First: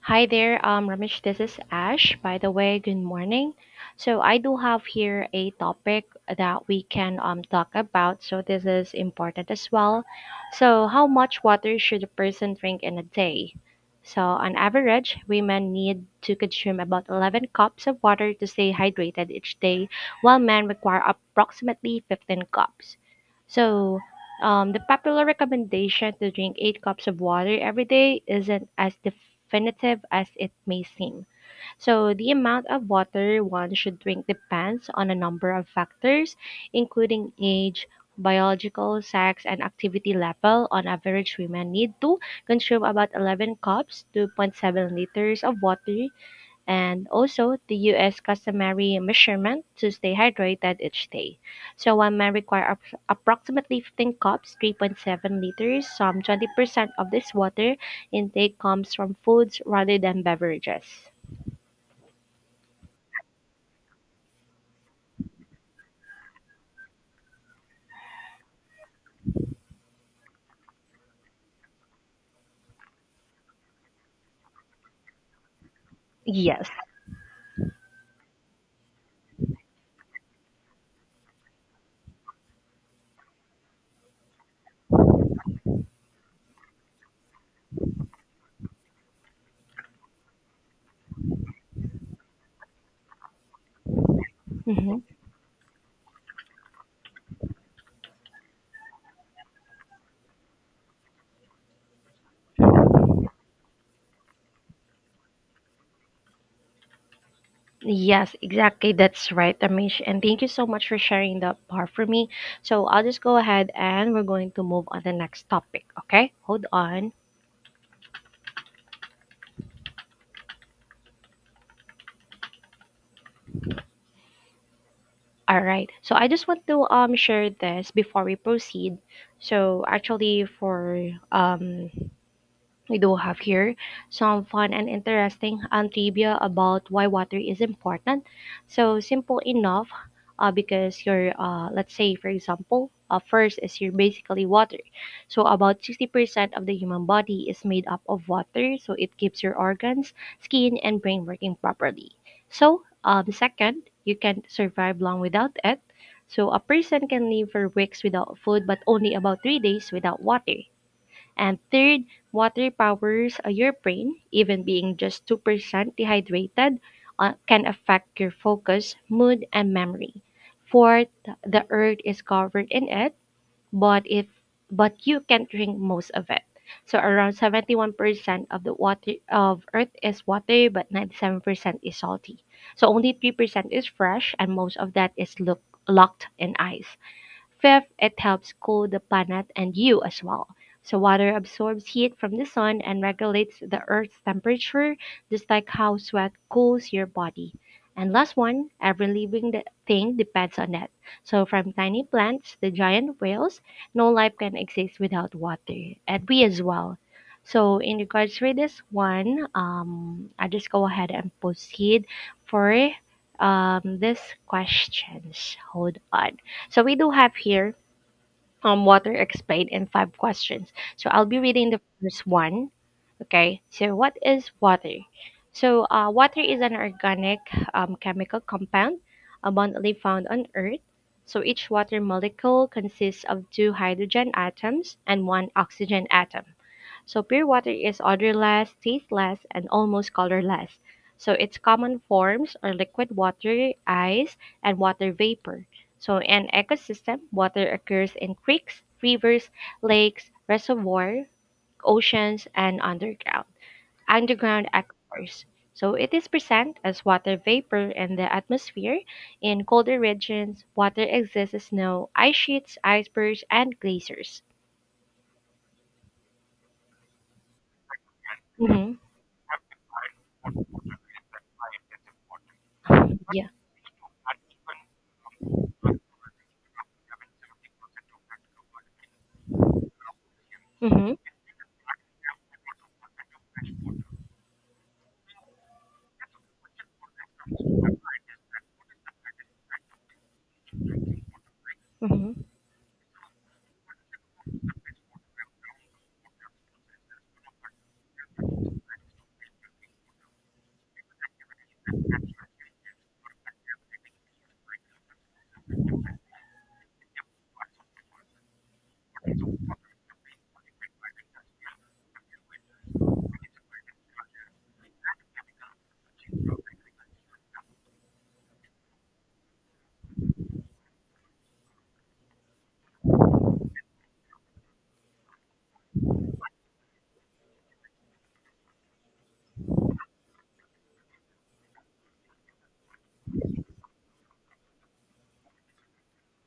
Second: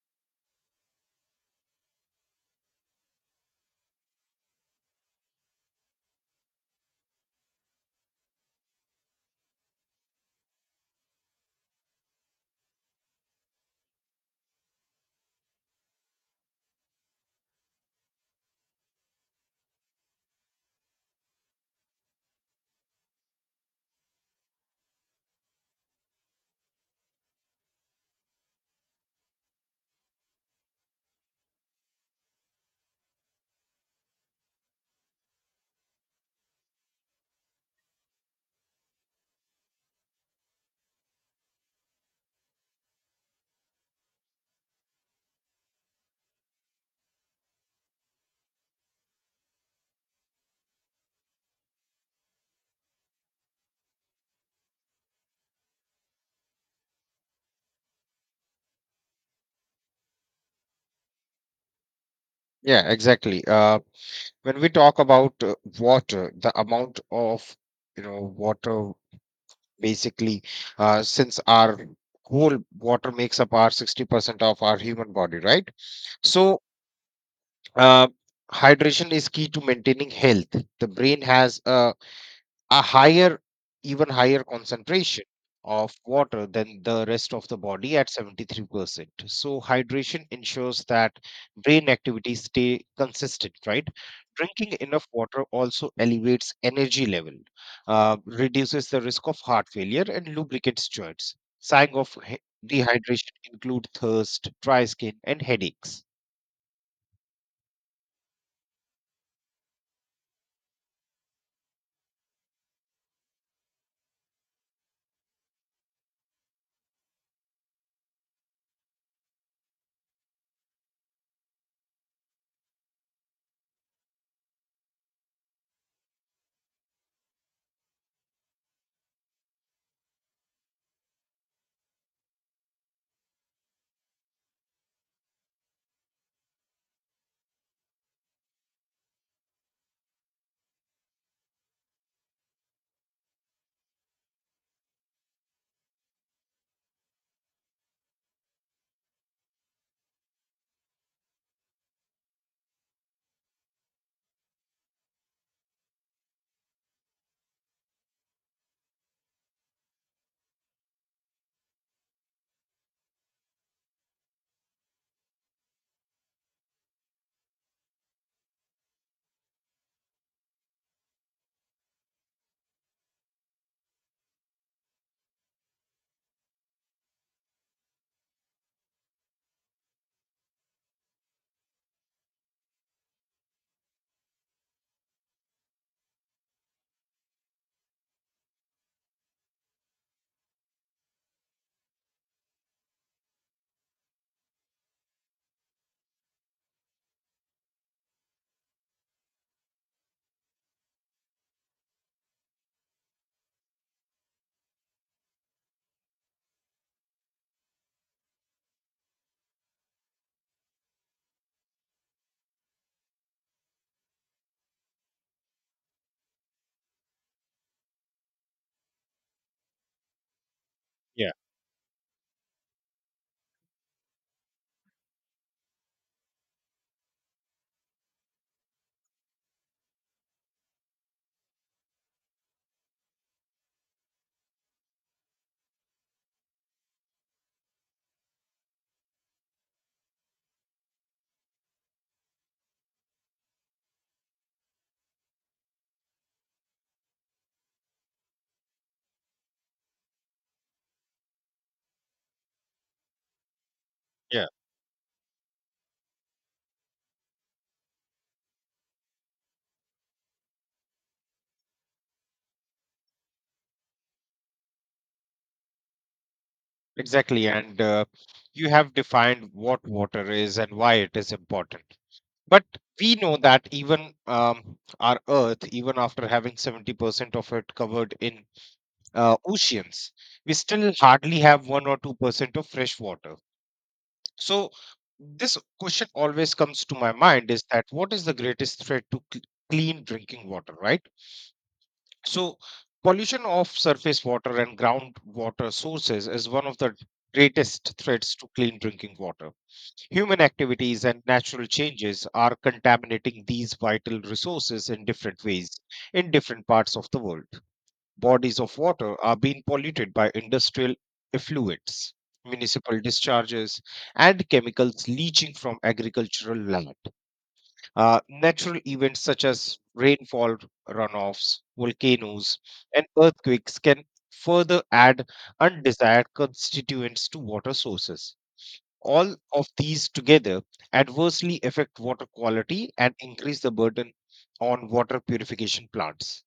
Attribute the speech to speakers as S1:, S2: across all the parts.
S1: Hi there, Ramesh. This is Ash. By the way, good morning. So I do have here a topic that we can talk about. So this is important as well. So how much water should a person drink in a day? So on average, women need to consume about 11 cups of water to stay hydrated each day, while men require approximately 15 cups. So the popular recommendation to drink 8 cups of water every day isn't as definitive as it may seem. So the amount of water one should drink depends on a number of factors, including age, biological, sex, and activity level. On average, women need to consume about 11 cups, 2.7 liters of water and also the US customary measurement to stay hydrated each day. So one man require approximately 15 cups, 3.7 liters. Some 20% of this water intake comes from foods rather than beverages.
S2: Yeah, exactly. When we talk about water, the amount of water basically, since our whole water makes up our 60% of our human body, right? So,
S1: Yes.
S2: uh, hydration is key to maintaining health. The brain has a higher, even higher concentration of water than the rest of the body at 73%, so hydration ensures that brain activities stay consistent, right? Drinking
S1: Mm-hmm.
S2: enough water also elevates energy level, reduces the risk of heart failure and lubricates joints. Signs of dehydration include thirst, dry skin and headaches.
S1: Yes, exactly. That's right, Amish. And thank you so much for sharing that part for me. So I'll just go ahead and we're going to move on the next topic. Okay, hold on. All right. So I just want to share this before we proceed. So actually for um we do have here some fun and interesting trivia about why water is important. So simple enough, because your let's say for example, first is your basically water. So about 60% of the human body is made up of water. So it keeps your organs, skin, and brain working properly. So second, you can survive long without it. So a person can live for weeks without food, but only about 3 days without water. And third, water powers your brain. Even being just 2% dehydrated can affect your focus, mood, and memory. Fourth, the earth is covered in it, but if but you can drink most of it. So around 71% of the water of earth is water, but 97% is salty. So only 3% is fresh and most of that is locked in ice. Fifth, it helps cool the planet and you as well. So water absorbs heat from the sun and regulates the earth's temperature, just like how sweat cools your body. And last one, every living thing depends on it. So from tiny plants to giant whales, no life can exist without water, and we as well. So in regards for this one, I just go ahead and proceed for this questions. Hold on. So we do have here water explained in five questions. So I'll
S2: yeah
S1: be reading the first one. Okay. So what is water? So water is an organic chemical compound abundantly found on Earth. So each water molecule consists of two hydrogen atoms and one oxygen atom. So pure water is odorless, tasteless, and almost colorless. So its common forms are liquid water, ice, and water vapor. So in ecosystem, water occurs in creeks, rivers, lakes, reservoir, oceans, and
S2: yeah
S1: underground aquifers. So it is present as water vapor in the atmosphere. In colder regions, water exists as snow, ice sheets, icebergs, and glaciers.
S2: Exactly. And you
S1: Hmm.
S2: have defined what water is and why it is important. But we know
S1: Yeah.
S2: that even our Earth, even after having 70% of it covered in oceans, we still
S1: Hmm.
S2: hardly have 1 or 2% of fresh water. So, this question always comes to my mind is that what is the greatest threat to clean drinking water, right?
S1: Hmm.
S2: So, pollution of surface water and groundwater sources is one of the greatest threats to clean drinking water. Human activities and natural changes are contaminating these vital resources in different ways in different parts of the world. Bodies of water are being polluted by industrial effluents, municipal discharges, and chemicals leaching from agricultural land. Natural events such as rainfall runoffs, volcanoes, and earthquakes can further add undesired constituents to water sources. All of these together adversely affect water quality and increase the burden on water purification plants.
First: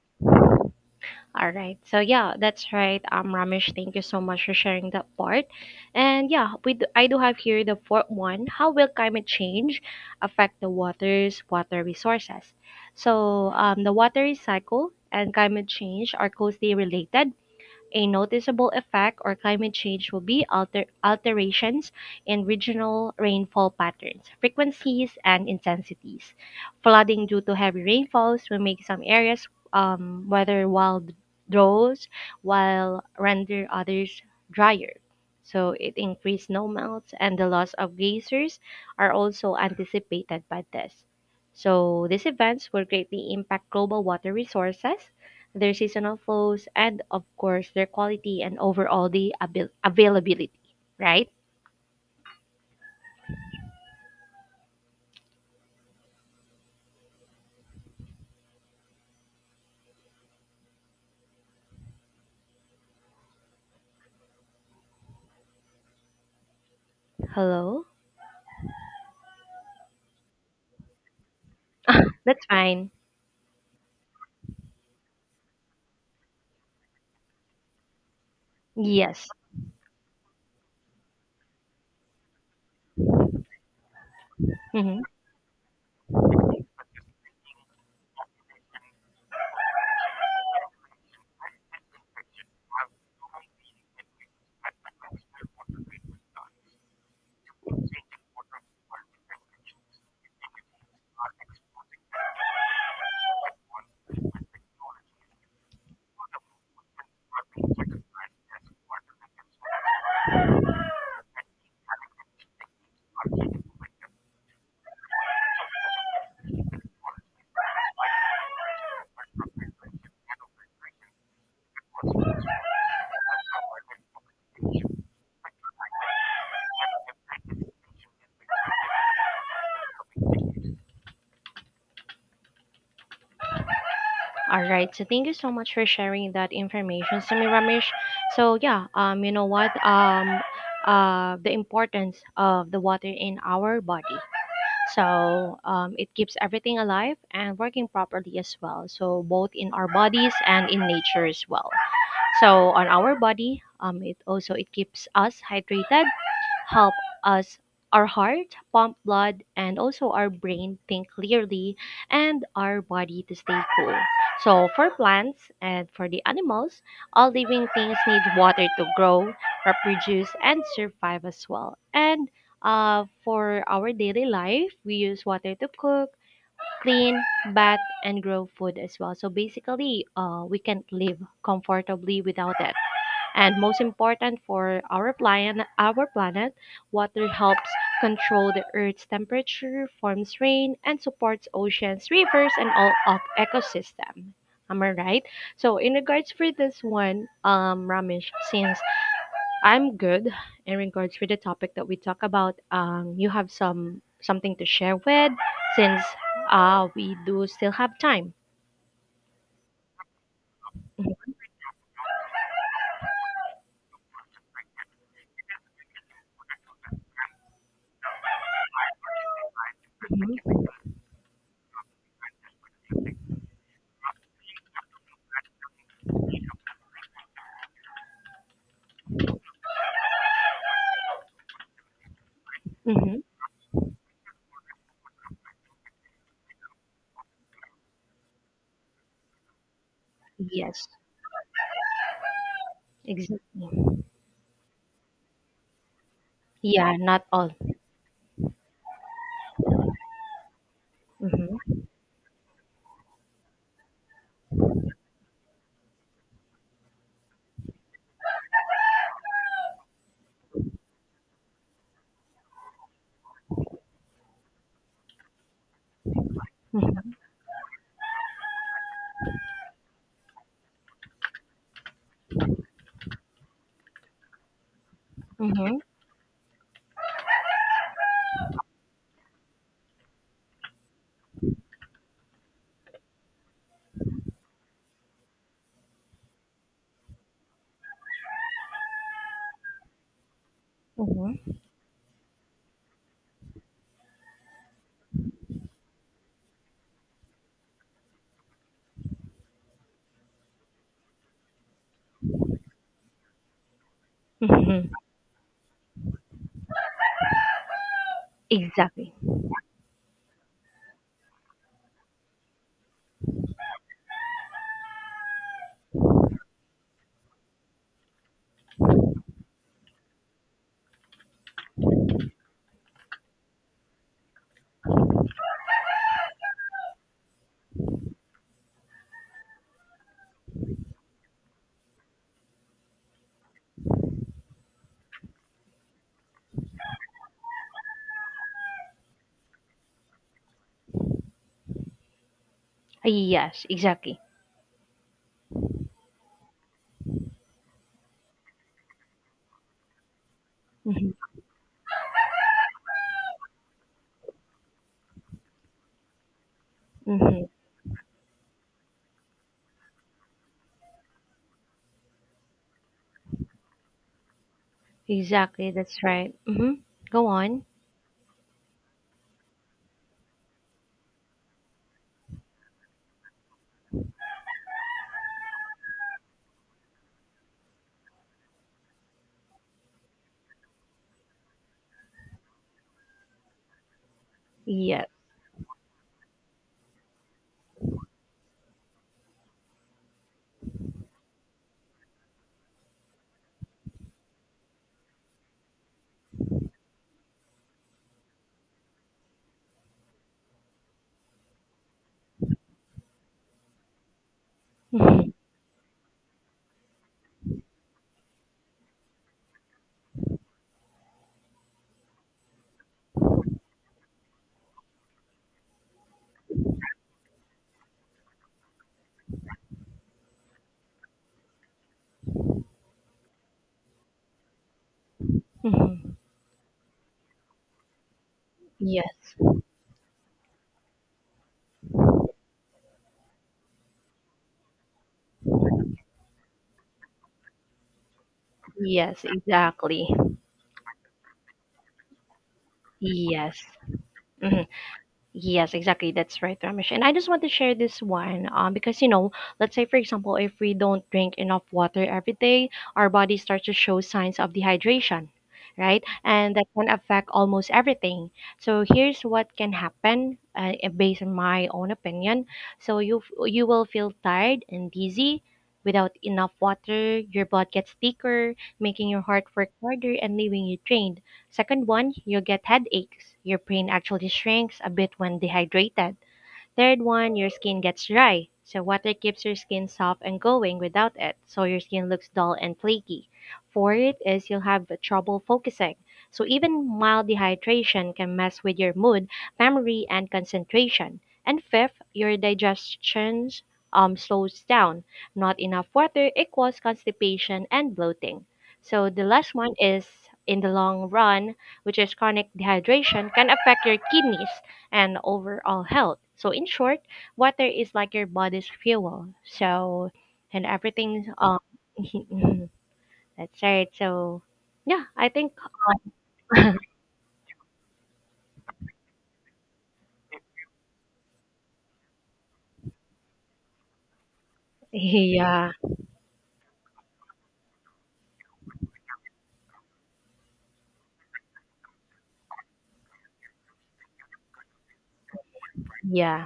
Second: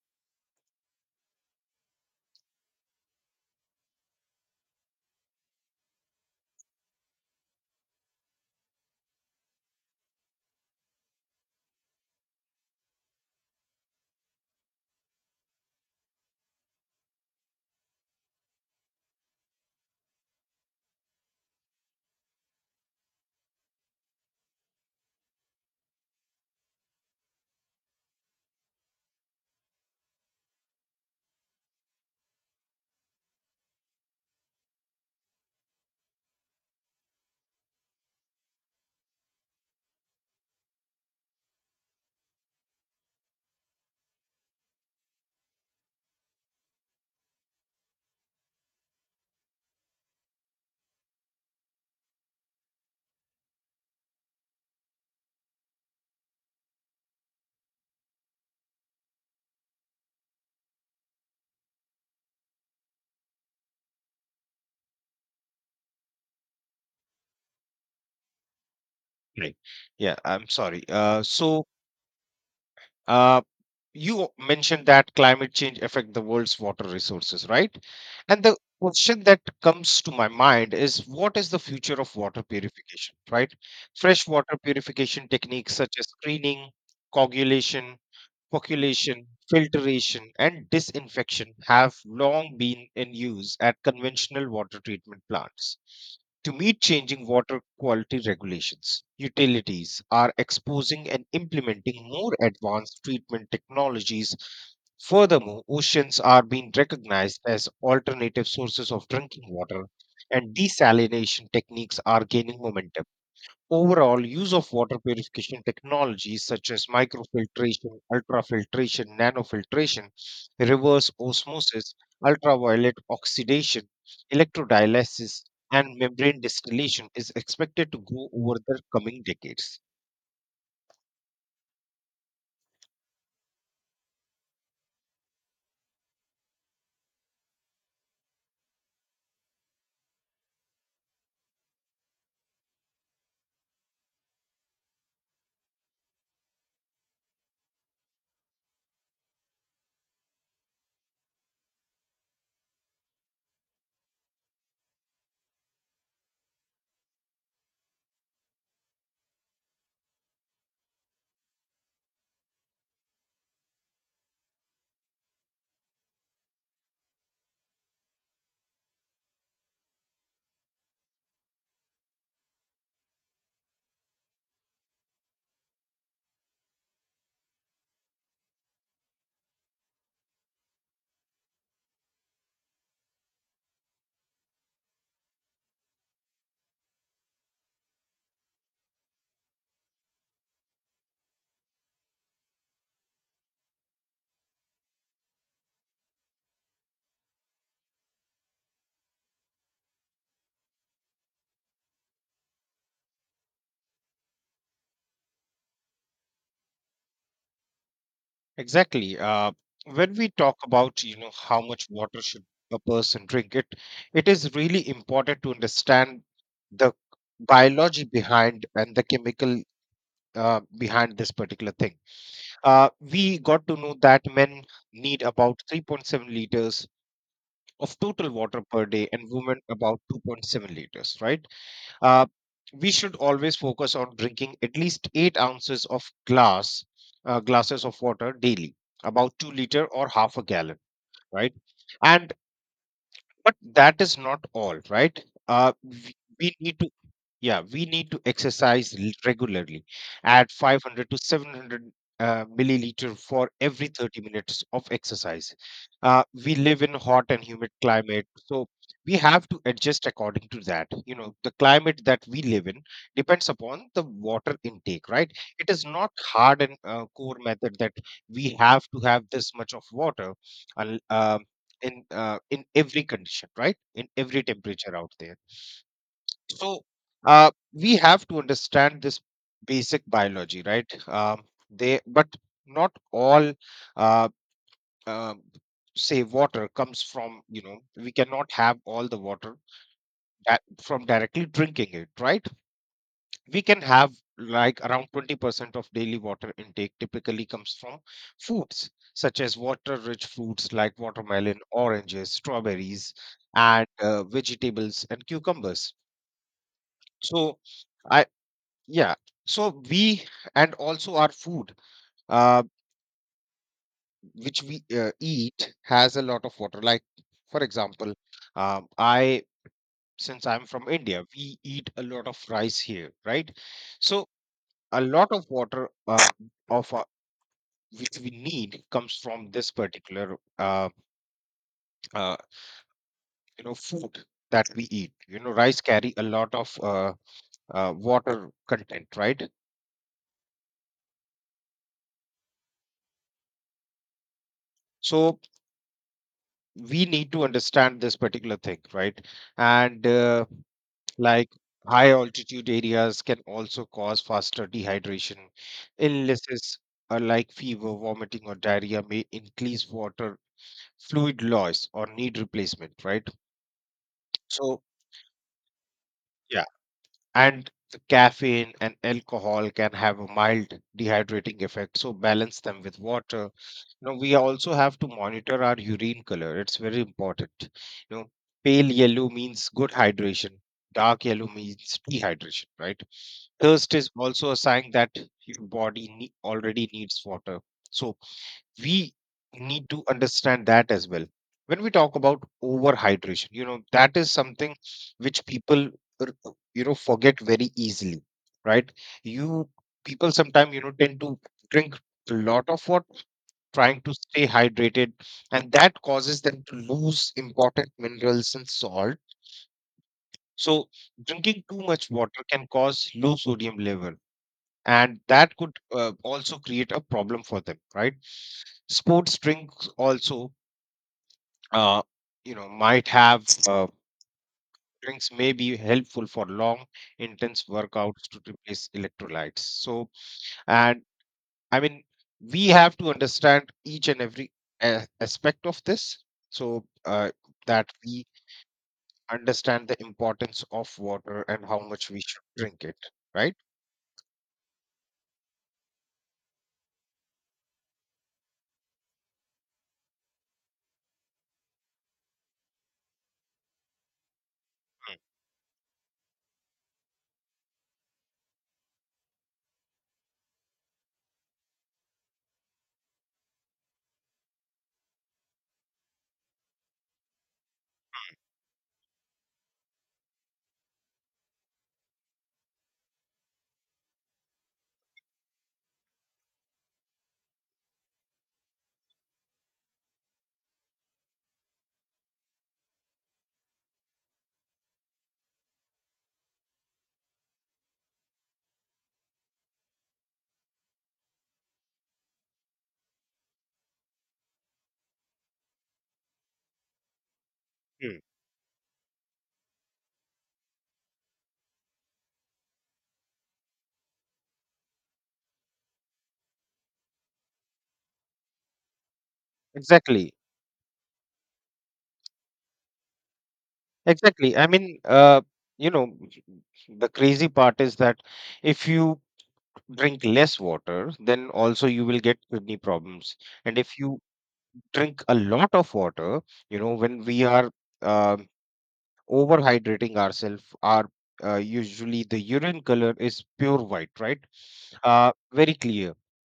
S1: All right. So yeah, that's right. Ramesh, thank you so much for sharing that part. And yeah, I do have here the fourth one. How will climate change affect the water resources? So the water cycle and climate change are closely related, a noticeable effect or climate change will be alterations in regional rainfall patterns, frequencies, and intensities. Flooding due to heavy rainfalls will make some areas weather wild droughts, while render others drier. So it increased snowmelts and the loss of geysers are also anticipated by this. So these events will greatly impact global water resources, their seasonal flows, and of course, their quality and overall the availability, right? Hello?
S2: Right. Yeah, I'm sorry.
S1: That's fine.
S2: Uh, you mentioned that climate change affect the world's water resources, right? And the question
S1: Yes.
S2: that comes to my mind is what is the future of water purification, right? Freshwater
S1: Mm-hmm.
S2: purification techniques such as screening, coagulation, percolation, filtration, and disinfection have long been in use at conventional water treatment plants. To meet changing water quality regulations, utilities are exposing and implementing more advanced treatment technologies. Furthermore, oceans are being recognized as alternative sources of drinking water, and desalination techniques are gaining momentum. Overall, use of water purification technologies such as microfiltration, ultrafiltration, nanofiltration, reverse osmosis, ultraviolet oxidation, electrodialysis, and membrane distillation is expected to grow over the coming decades.
S1: All right. So thank you so much for sharing that information, Sami Ramesh. So yeah, you know what? The importance of the water in our body. So it keeps everything alive and working properly as well. So both in our bodies and in nature as well. So on our body, it keeps us hydrated, help us our heart pump blood and also our brain think clearly and our body to stay cool. So for plants and for the animals, all living things need water to grow, reproduce and survive as well. And for our daily life, we use water to cook, clean, bath and grow food as well. So basically, we can't live comfortably without it. And most important for our planet, water helps control the Earth's temperature, forms rain, and supports oceans, rivers, and all of ecosystem. Am I right? So in regards for this one, Ramesh, since I'm good in regards with the topic that we talk about, you have some something to share with since we do still have time.
S2: Exactly. When we talk about how much water should a person drink, it is really important to understand the biology behind and the chemical
S1: Hmm.
S2: behind this particular thing. We got to know that men need about 3.7 liters of total water per day and women about 2.7 liters, right? Uh, we should
S1: Hmm.
S2: always focus on drinking at least 8 ounces of glass, glasses of water daily, about 2 liter or half a gallon,
S1: Yes,
S2: right? And but
S1: exactly.
S2: that is not all, right? We need to
S1: Yeah, not all.
S2: yeah we need to exercise regularly, add 500 to
S1: Mhm.
S2: 700 milliliter for every 30 minutes of exercise. We live in hot and humid climate, so we have to adjust according to that. The climate that we live in depends upon the water intake, right? It is not hard and
S1: Mhm.
S2: core method that we have to have this much of water un- uh, in every condition, right, in every temperature out there.
S1: Mhm.
S2: So, we have to understand this basic biology, right? But not all, uh, uh, say, water comes from. You know, we cannot have all the water that from directly
S1: Mhm.
S2: drinking it, right? We can have like around 20% of daily water intake typically comes from foods such as water-rich fruits like watermelon, oranges, strawberries, and
S1: Mhm.
S2: vegetables and cucumbers. So.
S1: Exactly.
S2: Yeah, so we and also our food uh, which we eat has a lot of water, like for example, I, since I'm from India, we eat a lot of rice here, right? So a lot of water of which we need comes from this particular uh, food that we eat. You know, rice carry a lot of water content, right?
S1: Yes, exactly.
S2: So we need to understand this particular thing, right? And
S1: Mhm.
S2: like high altitude areas can also cause faster dehydration. Illnesses are
S1: Mhm.
S2: like fever, vomiting, or diarrhea may increase water fluid loss or need replacement, right? So,
S1: Exactly. That's right.
S2: yeah,
S1: Mhm. Go on.
S2: and the caffeine and alcohol can have a mild dehydrating effect. So, balance them with water. Now, we also have to monitor our urine color, it's very important. You know, pale yellow means good hydration, dark yellow means dehydration, right? Thirst is also a sign
S1: Yes.
S2: that your body already needs water. So we need to understand that as well. When we talk about overhydration, you know, that is something which people, you know, forget very easily, right? You People sometimes, you know, tend to drink a lot of water, trying to stay hydrated,
S1: Mhm.
S2: and that causes them to lose important minerals and salt. So drinking too much water can cause low sodium level, and that could also create a problem for them, right? Sports drinks also, uh, you know might have drinks may be
S1: Mhm.
S2: helpful for long intense workouts to replace
S1: Yes.
S2: electrolytes. So, and i mean we have to understand each and every aspect of this, so that we
S1: Yes,
S2: understand the
S1: exactly.
S2: importance of water and how much we should drink it, right?
S1: Yes. Mhm. Yes, exactly. That's right, Ramesh. And I just want to share this one because, you know, let's say, for example, if we don't drink enough water every day, our body starts to show signs of dehydration, right? And that can affect almost everything. So here's what can happen based on my own opinion. So you will feel tired and dizzy without enough water. Your blood gets thicker, making your heart work harder and leaving you drained. Second one, you get headaches, your brain actually shrinks a bit when dehydrated. Third one, your skin gets dry. So water keeps your skin soft and glowing without it, so your skin looks dull and flaky. Fourth is you'll have trouble focusing. So even mild dehydration can mess with your mood, memory, and concentration. And fifth, your digestion slows down. Not enough water equals constipation and
S2: Hmm.
S1: bloating. So the last one is in the long run, which is chronic dehydration, can affect your kidneys and overall health. So in short, water is like your body's fuel. So
S2: Exactly.
S1: and everything that's right. So
S2: Exactly.
S1: yeah, I think
S2: You know, the crazy part is that if you drink less water, then also you will get kidney problems. And if you drink a lot
S1: yeah,
S2: of water, you know, when we are uh, overhydrating ourselves, our usually the urine color is pure white, right? Very clear.
S1: yeah,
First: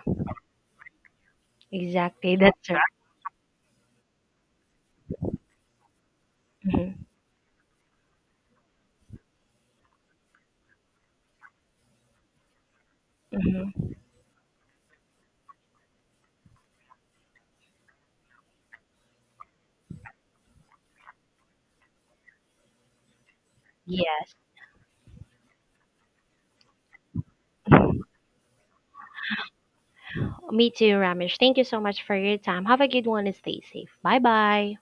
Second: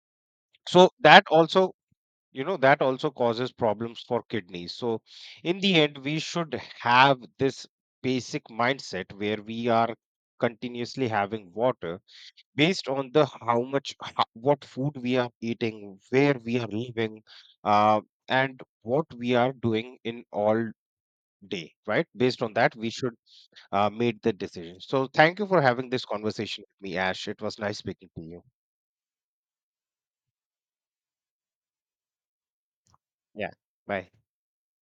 S2: So that also,
S1: exactly.
S2: you know,
S1: That's
S2: that
S1: right.
S2: also causes problems for kidneys. So in the end we should
S1: Hmm.
S2: have this basic mindset where we are continuously having water based on the
S1: Hmm.
S2: what food we are eating, where we are living, uh, and what we are doing in all day, right? Based on that we should make the
S1: Yes.
S2: decision. So thank you for having this conversation with me, Ash. It was nice speaking to you.
S1: Me too, Ramesh. Thank you so much for your time. Have a good one and
S2: Yeah,
S1: stay safe.
S2: bye.
S1: Bye bye.